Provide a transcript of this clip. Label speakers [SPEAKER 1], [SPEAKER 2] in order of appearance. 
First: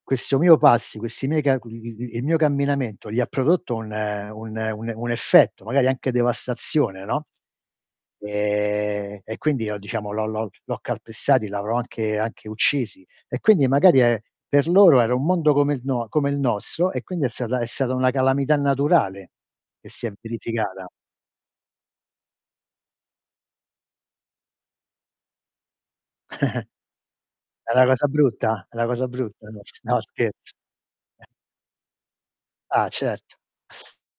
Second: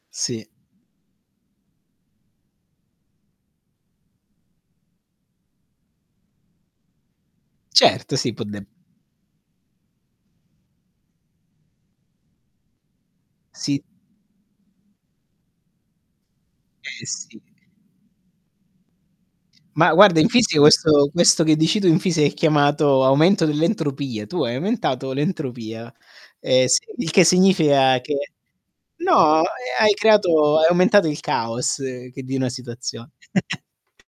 [SPEAKER 1] Questo
[SPEAKER 2] Sì.
[SPEAKER 1] mio passi questi [unintelligible] il mio camminamento, gli ha prodotto un un un un effetto, magari anche devastazione, no.
[SPEAKER 2] Certo, sì, può de
[SPEAKER 1] Ehm, e quindi io diciamo l'ho l'ho l'ho calpestati, l'avrò anche anche uccisi e quindi
[SPEAKER 2] Sì.
[SPEAKER 1] magari è per loro era un mondo come il no come il nostro e
[SPEAKER 2] Eh,
[SPEAKER 1] quindi è
[SPEAKER 2] sì.
[SPEAKER 1] stata è stata una calamità naturale che
[SPEAKER 2] Ma
[SPEAKER 1] si è
[SPEAKER 2] guarda, in fisi
[SPEAKER 1] verificata.
[SPEAKER 2] questo questo che dici tu, in fisica è chiamato aumento dell'entropia. Tu hai aumentato l'entropia. Ehm, sì il che
[SPEAKER 1] È 'na
[SPEAKER 2] significa
[SPEAKER 1] cosa
[SPEAKER 2] che
[SPEAKER 1] brutta? È 'na cosa
[SPEAKER 2] no, eh,
[SPEAKER 1] brutta. No s
[SPEAKER 2] hai
[SPEAKER 1] No, scherz
[SPEAKER 2] creato hai aumentato il caos che di 'na
[SPEAKER 1] Ah,
[SPEAKER 2] situazio
[SPEAKER 1] cert